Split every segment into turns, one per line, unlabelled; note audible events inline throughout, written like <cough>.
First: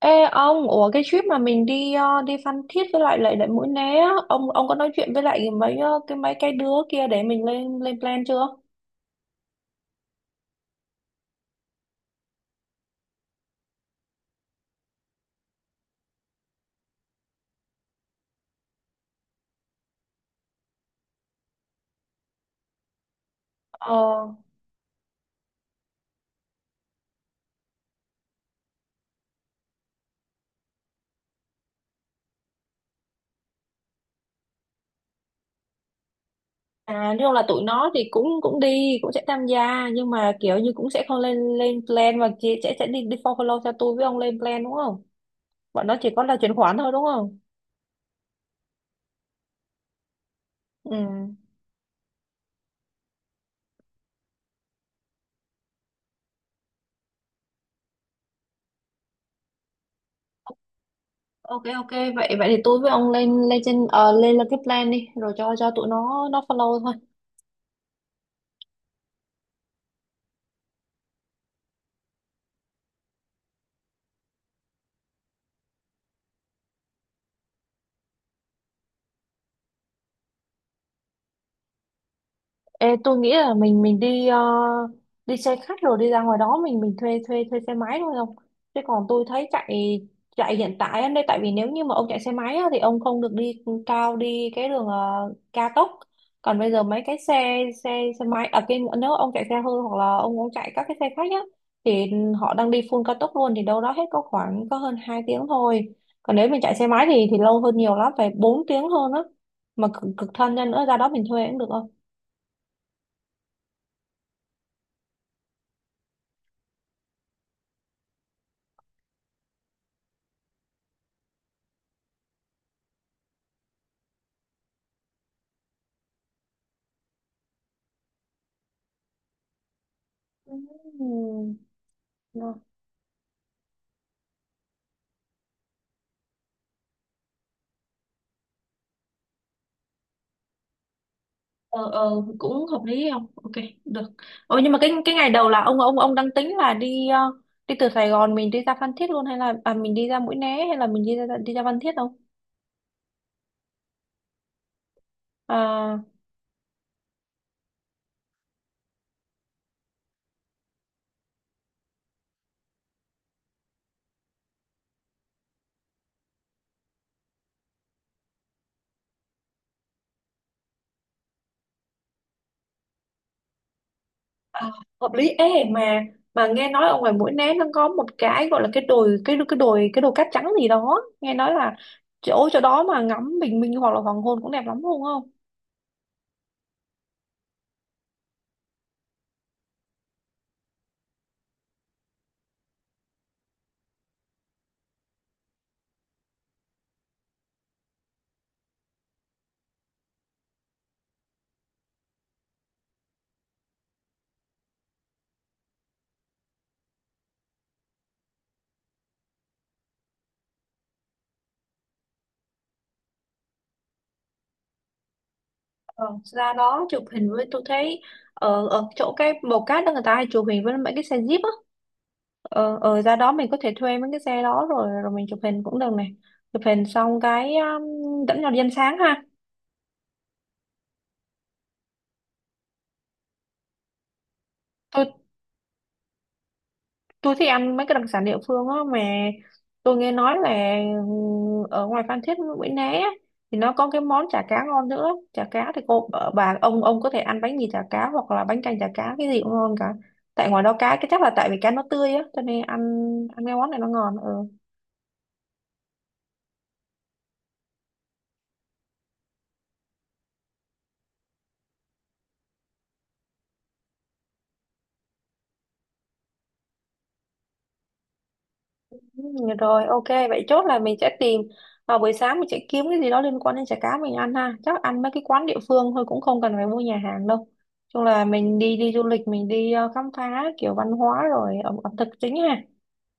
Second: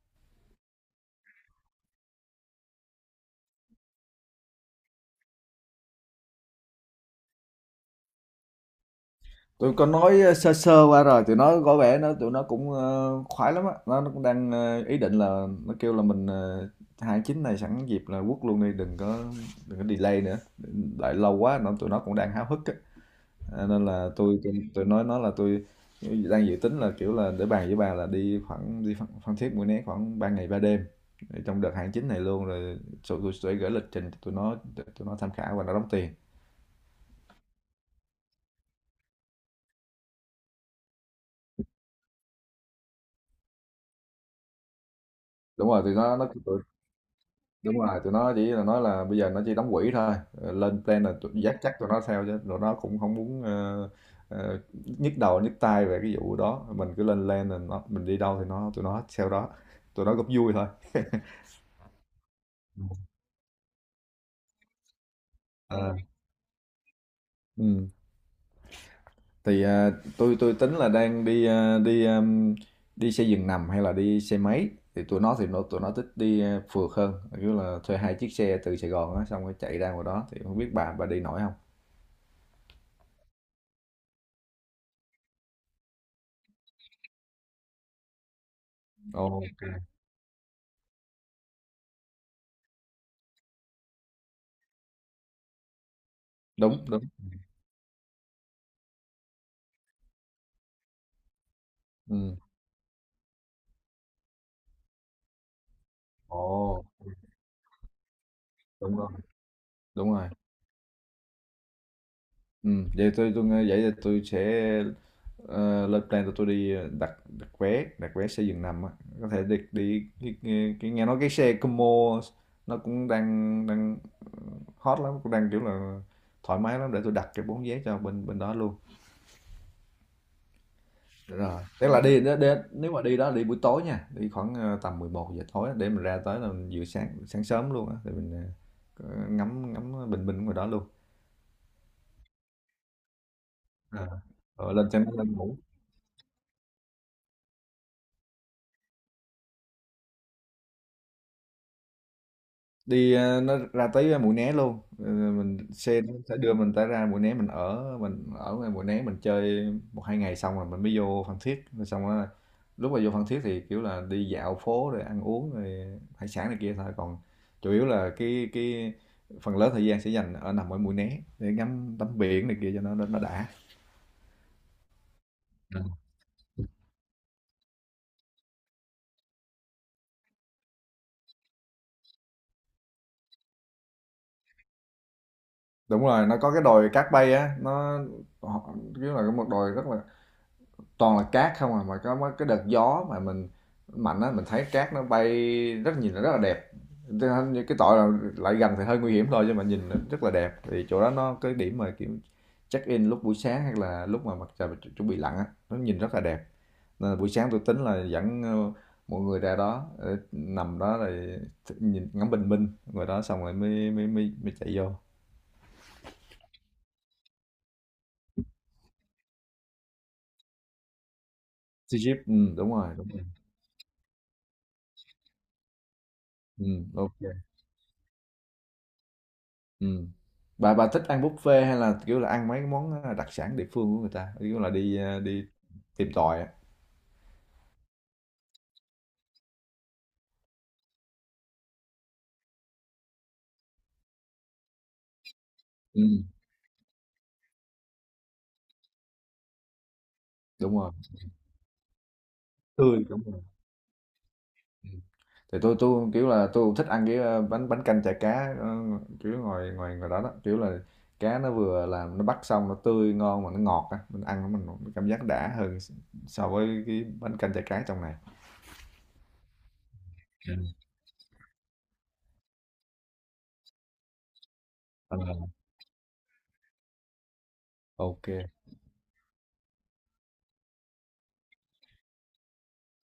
Ê ông, ủa cái trip mà mình đi đi Phan Thiết với lại lại lại Mũi Né á, ông có nói chuyện với lại mấy cái mấy cái đứa kia để mình lên lên plan chưa?
Tụi có nói sơ sơ qua rồi, tụi nó có vẻ tụi nó cũng khoái lắm á, nó cũng đang ý định là nó kêu là mình 29 này sẵn dịp là quất luôn đi, đừng có delay nữa. Đợi lâu quá tụi nó cũng đang háo hức á. À, nên là
Ờ,
tôi nói nó là tôi đang dự tính là kiểu là để bàn với bà là đi khoảng đi Phan Thiết Mũi Né khoảng 3 ngày 3 đêm để trong đợt hàng chín này luôn rồi tụi tôi sẽ gửi lịch trình cho tụi nó để tụi nó tham khảo và nó đóng tiền
à nhưng là tụi nó thì cũng cũng đi, cũng sẽ tham gia nhưng mà kiểu như cũng sẽ không lên lên plan mà chỉ sẽ đi đi follow theo tôi với ông lên plan đúng không?
đúng rồi
Bọn
tụi
nó chỉ
nó
có là chuyển khoản thôi đúng không?
đúng rồi tụi nó chỉ là nói là bây giờ nó chỉ đóng quỹ thôi. Ờ, lên
Ừ.
plan là dắt chắc tụi nó theo chứ tụi nó cũng không muốn ờ, nhức đầu nhức tai về cái vụ đó, mình cứ lên plan mình đi đâu thì tụi nó theo đó, tụi nó góp vui thôi.
Ok, ok, vậy vậy thì tôi với ông lên lên trên ờ, lên lên cái plan đi rồi cho tụi
Ờ,
nó follow thôi.
ừ. Thì tôi tính là đang đi ờ, đi đi xe giường nằm hay là đi xe máy, thì tụi nó tụi nó thích đi phượt hơn, kiểu là thuê hai chiếc xe từ Sài Gòn á xong rồi chạy ra ngoài đó, thì không biết bà đi nổi không.
Ê, tôi nghĩ là mình đi đi xe khách rồi đi ra ngoài đó mình thuê thuê thuê xe máy thôi không? Chứ còn tôi
Ồ,
thấy
ok.
chạy chạy hiện tại anh đây tại vì nếu như mà ông chạy xe máy á, thì ông không được đi cao đi cái đường cao tốc. Còn bây giờ
Đúng
mấy
đúng,
cái xe xe xe máy ở cái nếu ông chạy xe hơi hoặc là ông muốn chạy các cái xe khách á thì
ừ.
họ đang đi full cao tốc luôn thì đâu đó hết có khoảng có hơn 2 tiếng thôi. Còn
Ồ,
nếu mình chạy xe máy thì lâu hơn nhiều lắm phải 4 tiếng
đúng rồi,
hơn á. Mà cực,
đúng rồi.
cực thân ra nữa ra đó mình thuê cũng được không?
Ừ, vậy thì tôi sẽ lên plan tụi tôi đi đặt đặt vé xe giường nằm á, có thể đi đi cái nghe nói cái xe combo nó cũng đang đang hot lắm, cũng đang kiểu là thoải mái lắm, để tôi đặt cái bốn vé cho bên bên đó luôn. Được
Ừm,
rồi, tức là đi
ngon.
nếu mà đi đó đi buổi tối nha, đi khoảng tầm 11 giờ tối á, để mình ra tới là mình vừa sáng sáng sớm luôn á, để mình ngắm ngắm bình minh ngoài đó luôn.
Ờ ờ, cũng hợp lý không, ok được.
À.
Ờ nhưng
Rồi
mà
lên cho nó
cái ngày
lên
đầu
ngủ.
là ông đang tính là đi đi từ Sài Gòn mình đi ra Phan Thiết luôn hay là à, mình đi ra Mũi Né hay là mình đi ra Phan Thiết không?
Đi nó ra tới Mũi Né luôn. Ờ, mình
À,
xe nó sẽ đưa mình tới ra Mũi Né, mình ở ngoài Mũi Né, mình chơi một hai ngày xong rồi mình mới vô Phan Thiết, rồi xong rồi lúc mà vô Phan Thiết thì kiểu là đi dạo phố rồi ăn uống rồi hải sản này kia thôi, còn chủ yếu là cái phần lớn thời gian sẽ dành ở nằm ở Mũi Né để ngắm tắm biển này kia cho nó đã.
à hợp lý ế
Ừ.
mà nghe nói ở ngoài Mũi Né nó có một cái gọi là cái đồi cát trắng gì đó nghe nói là chỗ chỗ đó mà ngắm bình minh hoặc là hoàng hôn cũng đẹp lắm đúng không?
Đúng rồi, nó có cái đồi cát bay á, nó kiểu là một đồi rất là toàn là cát không à, mà có mấy cái đợt gió mà mình mạnh á mình thấy cát nó bay, nhìn nó rất là đẹp. Cái tội là lại gần thì hơi nguy hiểm thôi, nhưng mà nhìn nó rất là đẹp, thì chỗ đó nó cái điểm mà kiểu check in lúc buổi sáng hay là lúc mà mặt trời chuẩn bị lặn á, nó nhìn rất là đẹp. Nên là buổi sáng tôi tính là dẫn mọi người ra đó nằm đó, rồi nhìn ngắm bình minh ngoài đó xong rồi mới chạy vô.
Ờ, ra đó chụp hình với tôi thấy ở ở chỗ cái bầu cát đó người ta hay chụp hình với mấy cái xe jeep á.
Sea Games, ừ, đúng
Ờ,
rồi
ở
đúng
ra
rồi.
đó mình có thể thuê mấy cái xe đó rồi rồi mình chụp hình cũng được này, chụp
Ừ,
hình
ok.
xong cái dẫn nhau đi ăn sáng ha.
Ừm. Bà thích ăn buffet, hay là kiểu là ăn mấy cái món, à, đặc sản địa phương của người ta? Kiểu là đi tìm tòi á.
Tôi thích ăn mấy cái đặc sản địa phương á, mà tôi nghe nói là ừ, ở ngoài Phan Thiết Mũi Né á, thì nó có cái món chả cá ngon nữa. Chả cá thì cô
Ừm,
bà ông có thể ăn bánh mì chả cá hoặc là bánh canh chả cá cái gì cũng ngon cả, tại ngoài đó
đúng rồi,
cá cái chắc là tại vì cá nó tươi á cho nên ăn,
tươi, đúng rồi.
ăn cái món này nó ngon. Ừ.
Ừm, thì tôi kiểu là, tôi cũng thích ăn cái, a, bánh bánh canh chả cá, kiểu, ngoài ngoài ngoài đó đó, kiểu là cá nó vừa làm nó bắt xong nó tươi ngon mà nó ngọt á, mình ăn nó mình cảm giác đã hơn so với cái bánh canh chả cá trong này.
Ừ, rồi ok, vậy chốt
Ừm,
là mình sẽ tìm vào buổi sáng mình sẽ kiếm cái gì đó liên quan đến chả cá mình ăn ha, chắc ăn mấy
ờ,
cái quán địa phương thôi cũng không cần phải mua nhà hàng đâu, chung là
OK.
mình đi đi du lịch mình đi khám phá kiểu văn hóa rồi ẩm ẩm thực chính ha.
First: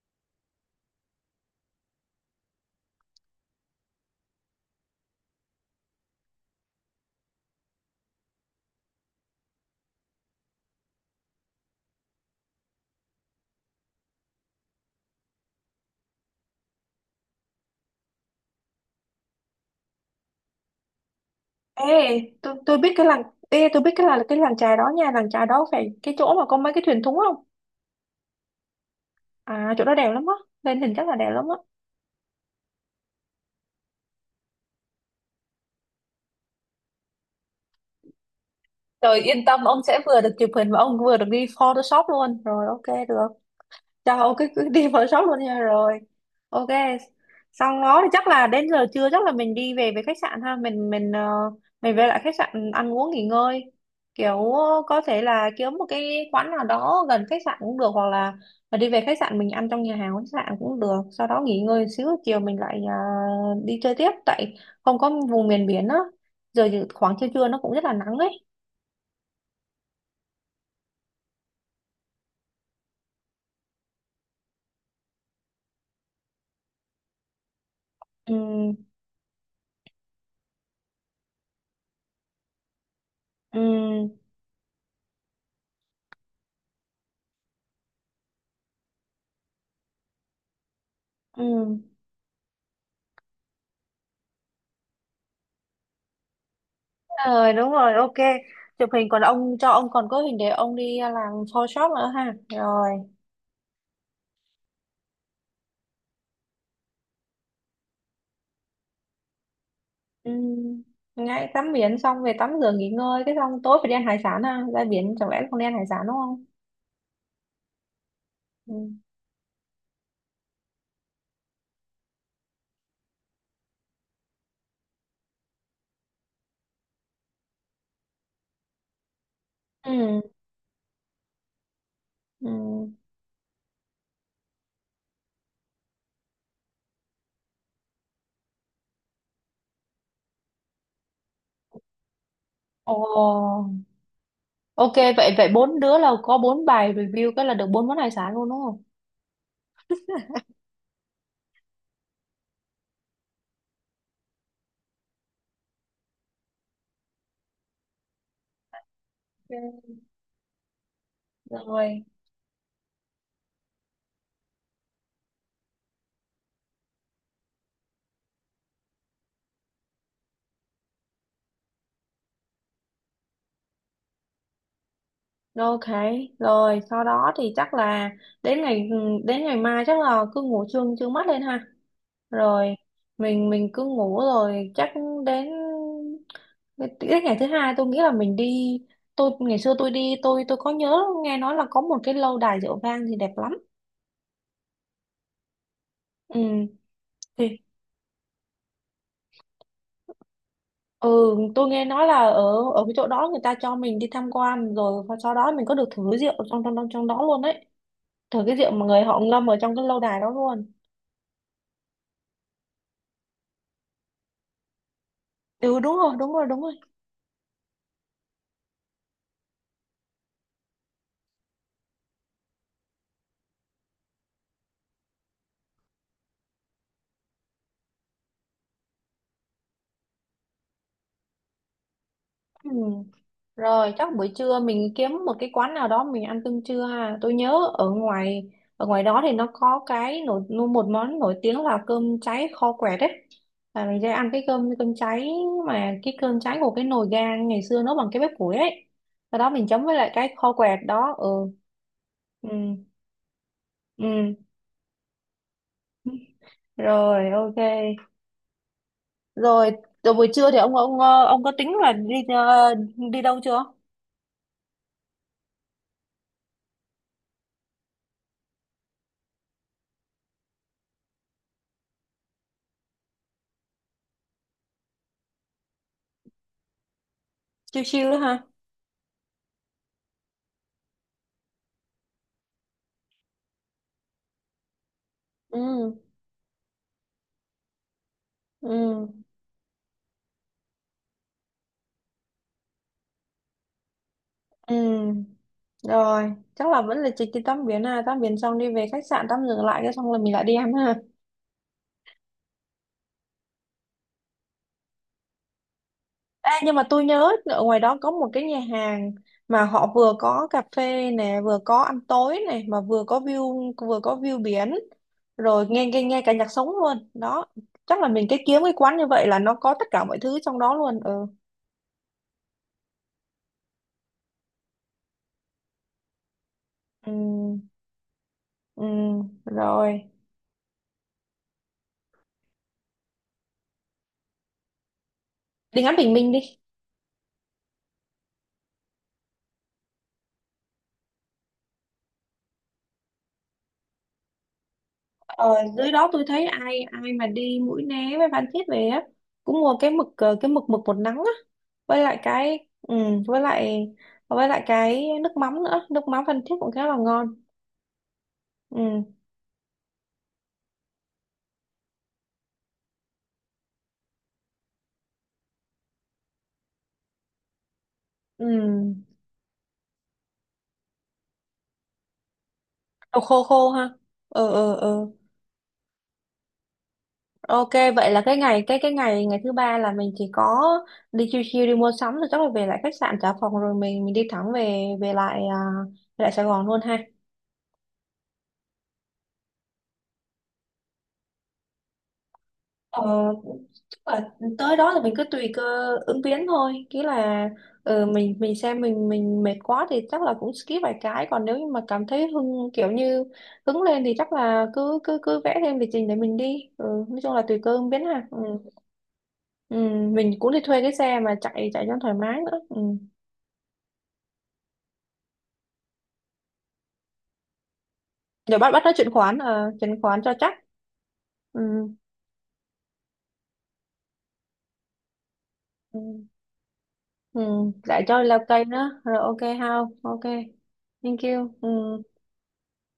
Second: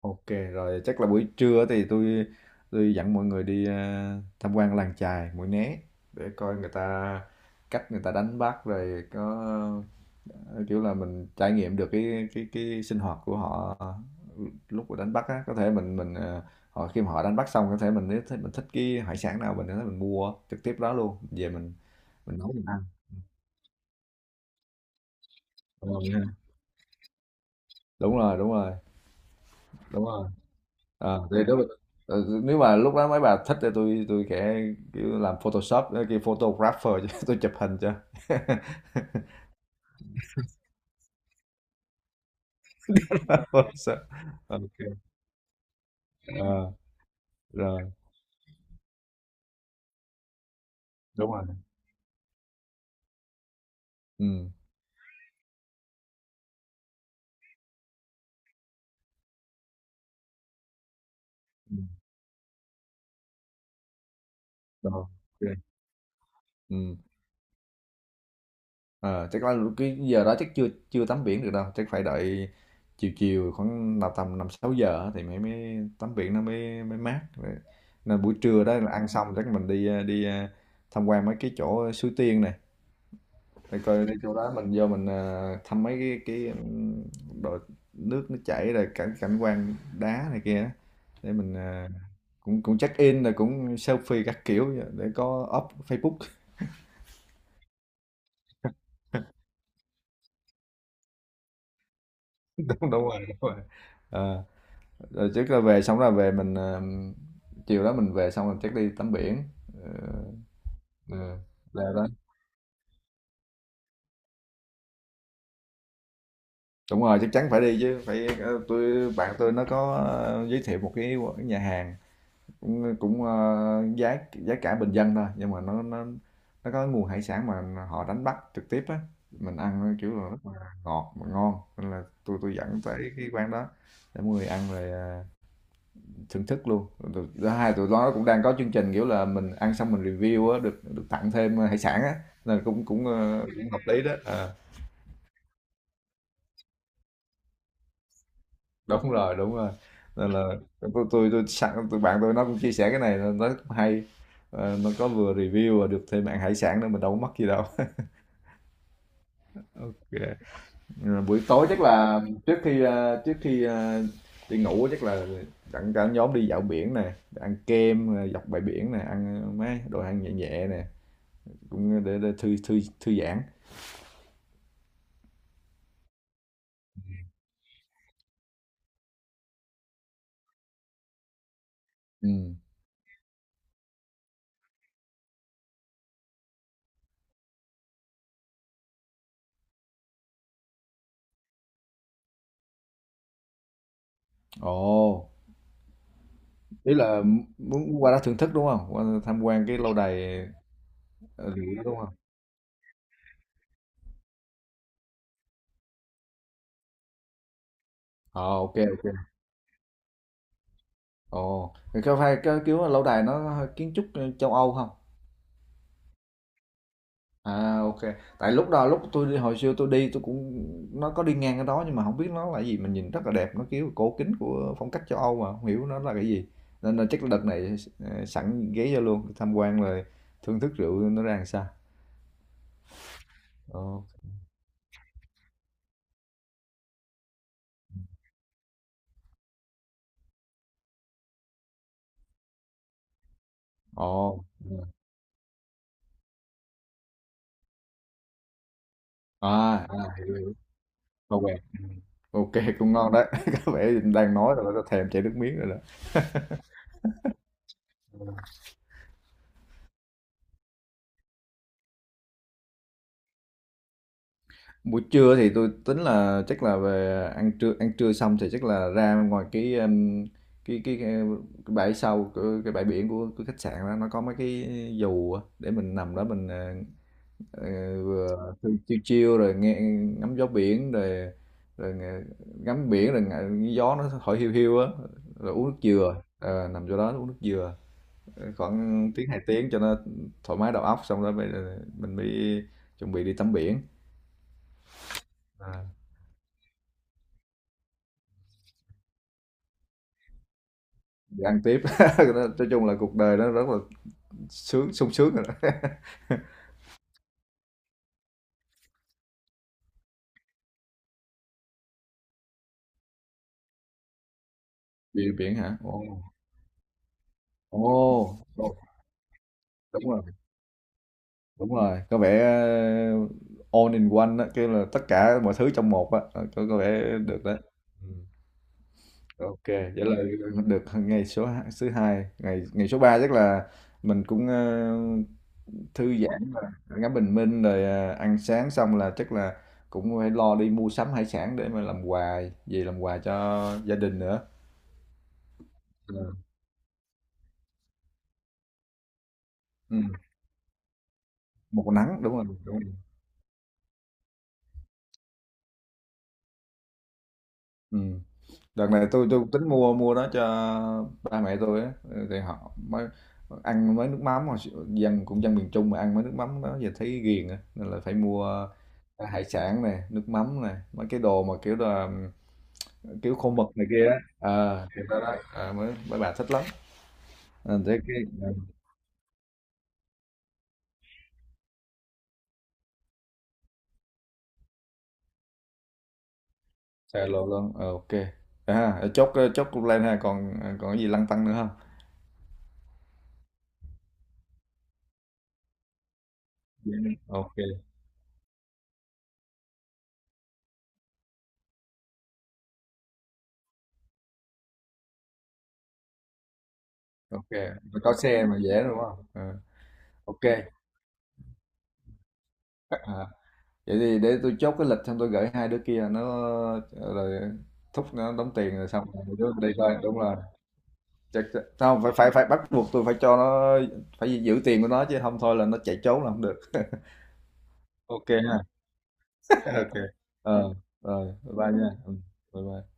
Ok, rồi chắc là buổi trưa thì tôi dẫn mọi người đi tham quan làng chài Mũi Né để coi người ta, cách người ta đánh bắt rồi có ờ, kiểu là mình trải nghiệm được cái sinh hoạt của họ lúc mà đánh bắt á, có thể mình họ, khi mà họ đánh bắt xong có thể mình, nếu thích mình thích cái hải sản nào mình có thể mình mua trực tiếp đó luôn về
Ê,
mình nấu
tôi
mình
tôi
ăn.
biết cái làng, ê tôi biết cái là cái làng chài đó nha, làng chài đó phải
Đúng
cái
rồi,
chỗ mà có mấy cái thuyền thúng không?
đúng rồi
À chỗ đó
đúng
đẹp lắm
rồi.
á, lên hình chắc là
Ờ,
đẹp
thì
lắm á.
nếu mà lúc đó mấy bà thích thì tôi sẽ kiểu làm Photoshop, cái photographer chứ <laughs> tôi chụp hình cho <laughs>
Rồi yên tâm ông sẽ vừa được chụp hình và ông vừa được đi Photoshop luôn, rồi ok được.
Photoshop.
Trời ơi, cái
Ok.
đi vào sốt luôn nha. Rồi. Ok.
Ờ,
Xong
rồi
đó thì chắc là đến giờ trưa chắc là mình đi về về khách sạn ha, mình ờ,
đúng rồi,
mình về lại khách sạn ăn uống nghỉ ngơi.
ừ
Kiểu ờ, có thể là kiếm một cái quán nào đó gần khách sạn cũng được hoặc là mà đi về khách sạn mình ăn trong nhà hàng khách sạn cũng được, sau đó nghỉ
ừ,
ngơi xíu chiều mình lại đi chơi tiếp tại
rồi
không có vùng
ok
miền biển á. Giờ dự-
ừ.
khoảng trưa trưa nó cũng rất là nắng ấy.
Ờ, chắc là cái giờ đó chắc chưa chưa tắm biển được đâu, chắc phải đợi chiều chiều khoảng nào tầm 5 6 giờ á thì mới mới tắm biển, nó mới mới mát rồi. Nên
Ừ,
buổi trưa đó là ăn xong chắc mình tham quan mấy cái chỗ suối tiên.
ừ,
Thì coi đi chỗ đó mình vô mình thăm mấy cái đồ nước nó chảy rồi cảnh cảnh quan đá này kia á, để mình
ừ.
cũng cũng check in rồi cũng selfie các kiểu vậy, để có up Facebook.
Rồi đúng rồi, ok. Chụp hình còn ông cho ông còn có hình để ông đi làm Photoshop nữa ha.
<laughs>
Rồi.
Đúng đúng rồi đúng rồi. Ờ, rồi trước là về xong là về, mình chiều đó mình về xong là chắc đi tắm biển. Ờ,
Ừm.
ừ,
Ngay tắm
là
biển
đó
xong về tắm rửa nghỉ ngơi cái xong tối phải đi ăn hải sản ha. Ra biển chẳng lẽ không đi ăn hải sản đúng không?
đúng rồi, chắc chắn phải đi chứ. Phải
Ừm.
tôi bạn tôi nó có giới thiệu một cái nhà hàng, cũng cũng, giá giá cả bình dân thôi, nhưng mà nó có nguồn hải sản mà họ đánh bắt trực tiếp á, mình ăn nó kiểu
Ừ.
là rất là ngọt mà ngon, nên là tôi dẫn
Ừ.
tới cái quán đó để mọi người ăn rồi à, thưởng thức luôn. Rồi thứ hai tụi nó cũng đang có chương trình kiểu là mình ăn xong mình review á, được được tặng thêm hải sản á, nên cũng
Ồ.
cũng cũng hợp lý đó. Ờ.
Ok, vậy vậy bốn đứa là có bốn bài review cái là được bốn món hải sản luôn đúng không?
Đúng rồi, đúng rồi. Nên là tôi sẵn tụi bạn tôi nó cũng chia sẻ cái này nó cũng hay. Ờ, nó có vừa review và được thêm bạn hải sản nữa, mình đâu có mất gì đâu.
Ok.
Ok. Rồi buổi tối chắc
Rồi.
là trước khi đi ngủ chắc là dẫn cả nhóm đi dạo biển nè, ăn kem dọc bãi biển nè, ăn mấy đồ ăn nhẹ nhẹ nè, cũng để, thư thư thư giãn.
Ok, rồi sau đó thì chắc là đến ngày ừ, đến ngày mai chắc là cứ ngủ trương trương mắt lên ha.
Ừ.
Rồi mình cứ ngủ rồi chắc đến đến ngày thứ hai tôi nghĩ là mình đi, tôi ngày xưa tôi đi tôi có nhớ nghe nói là có một cái lâu đài rượu vang thì đẹp lắm.
Ồ,
Ừ
ý là
thì
muốn qua đó thưởng thức đúng không? Qua tham quan cái lâu đài
ừ, tôi
lụa
nghe
đúng
nói là
không?
ở ở cái chỗ đó người ta cho mình đi tham quan rồi và sau đó mình có được thử rượu trong trong trong trong đó luôn đấy.
Ờ
Thử cái rượu
ok
mà người
ok.
họ ngâm ở trong cái lâu đài đó luôn.
Ồ, thì có phải cái kiểu lâu đài nó hơi kiến trúc châu Âu không?
Ừ đúng rồi, đúng rồi, đúng rồi.
À ok, tại lúc đó lúc tôi đi hồi xưa tôi đi tôi cũng, nó có đi ngang cái đó nhưng mà không biết nó là gì, mình nhìn rất là đẹp, nó kiểu cổ kính của phong cách châu Âu mà không hiểu nó là cái gì, nên là chắc là đợt này sẵn ghé vô luôn tham quan rồi thưởng thức rượu nó ra làm sao.
Ừ. Rồi
Ồ,
chắc buổi trưa mình kiếm một cái quán nào đó mình ăn cơm trưa ha. Tôi nhớ ở ngoài đó thì nó có cái nổi một món nổi tiếng là cơm cháy kho quẹt đấy. Là mình sẽ ăn
ồ,
cái cơm
ừ.
cơm cháy mà cái cơm cháy của cái nồi gang ngày xưa nấu bằng cái bếp củi ấy. Sau
À,
đó mình chấm với
à
lại
hiểu,
cái kho
hiểu.
quẹt đó. Ừ.
Ok, ok,
Ừ.
cũng ngon đấy, <laughs> có vẻ đang
Ừ.
nói rồi nó thèm chảy nước miếng rồi đó.
Rồi ok. Rồi, rồi buổi trưa thì ông có tính là đi đi đâu chưa?
Buổi trưa thì tôi tính là chắc là về ăn trưa xong thì chắc là ra ngoài cái bãi sau cái bãi biển của cái khách sạn đó, nó có mấy cái dù á, để mình nằm đó, mình ờ,
Chiêu chiêu đó
vừa
ha.
chiêu chiêu rồi nghe ngắm gió biển rồi rồi ngắm biển rồi nghe cái gió nó thổi hiu hiu á rồi uống nước
Ừ.
dừa. Ờ, nằm chỗ đó uống nước dừa. Ờ,
Ừ,
khoảng tiếng hai tiếng cho nó thoải mái đầu óc, xong rồi bây giờ mình mới chuẩn bị đi tắm biển.
ừ,
Ờ,
rồi chắc là vẫn là chỉ đi tắm biển, à tắm biển xong đi về khách sạn tắm dừng lại cái xong là mình lại đi ăn ha.
thì ăn tiếp, <laughs> nói chung là cuộc đời nó rất là sung sướng rồi đó.
Ê, nhưng mà tôi nhớ ở ngoài đó có một cái nhà hàng mà họ vừa có cà phê nè vừa có ăn tối này mà vừa có view biển,
<laughs> Biển biển
rồi
hả?
nghe nghe
Ồ,
nghe cả nhạc sống luôn đó,
ồ,
chắc là mình cái kiếm
ồ,
cái quán như vậy là nó có tất cả
đúng
mọi
rồi,
thứ trong đó luôn. Ừ,
đúng rồi, có vẻ ờ, all in one á, kêu là tất cả mọi thứ trong một á. Ờ, có
ừ,
vẻ được đấy. Ừ.
ừ.
Ok, vậy
Rồi
là được ngày thứ hai, ngày ngày số 3 chắc là mình cũng
đi ngắm bình
thư
minh
giãn
đi.
và ngắm bình minh, rồi ăn sáng xong là chắc là cũng phải lo đi mua sắm hải sản để mà làm quà, về làm quà cho gia đình nữa.
Ờ, dưới đó tôi thấy ai ai mà đi Mũi Né với Phan Thiết về á cũng mua cái mực
Ừm,
cái mực mực bột nắng á,
một
với lại
nắng, đúng rồi, đúng
cái ừ,
rồi.
với lại với lại cái nước mắm nữa, nước mắm Phan Thiết cũng khá là ngon.
Ừm, đợt này
Ừ.
tôi tính mua mua đó cho ba mẹ tôi á, ừ, thì họ mới ăn mấy nước mắm mà dân cũng dân miền Trung mà ăn mấy nước mắm đó giờ thấy ghiền á, nên là phải mua
Ừ.
hải sản này, nước mắm này, mấy cái đồ mà kiểu là
Đồ
kiểu
khô
khô mực
khô
này
ha.
kia á.
Ừ, ừ,
Ờ, thì
ừ,
đó đó, ờ, mấy mấy bà thích lắm.
ok.
Ờ, thế
Vậy
cái
là cái ngày ngày thứ ba là mình chỉ có đi chiêu chiêu đi mua sắm rồi chắc là về lại khách sạn trả phòng rồi mình đi thẳng về về lại à, về lại Sài Gòn luôn ha.
xài lộ luôn. Ờ, ok. À, chốt chốt cũng lên ha, còn còn cái gì lăn tăn nữa không?
Ờ, chắc là tới đó thì mình cứ tùy cơ ứng biến thôi
Dạ.
nghĩa là
Ok,
mình xem mình mệt quá thì chắc là cũng skip vài cái còn nếu như mà cảm thấy hưng kiểu như hứng lên thì chắc là cứ cứ cứ vẽ thêm lịch trình để mình đi, ừ, nói chung là
ok.
tùy cơ ứng biến
Có
ha. Ừ.
xe mà dễ đúng không? Ờ.
Ừ, mình
Ok.
cũng đi thuê cái xe mà chạy chạy cho thoải mái nữa. Ừ.
À, vậy thì để tôi chốt cái lịch xong tôi gửi hai đứa kia nó, rồi thúc nó đóng
Rồi bắt
tiền
bắt
rồi
nói
xong
chuyện
rồi
khoán
đứa đi thôi.
chuyện
Đúng
khoán cho
rồi,
chắc.
chắc chắc-
Ừ.
không phải phải phải bắt buộc, tôi phải cho nó, phải giữ tiền của nó chứ không thôi là nó chạy
Ừ.
trốn là không được. <laughs>
Ừ. Lại cho
Ok
leo
ha.
cây nữa rồi, ok
<laughs>
how
Ok,
ok,
ờ,
thank
rồi bye
you. Ừ.
bye nha. Ừ, bye bye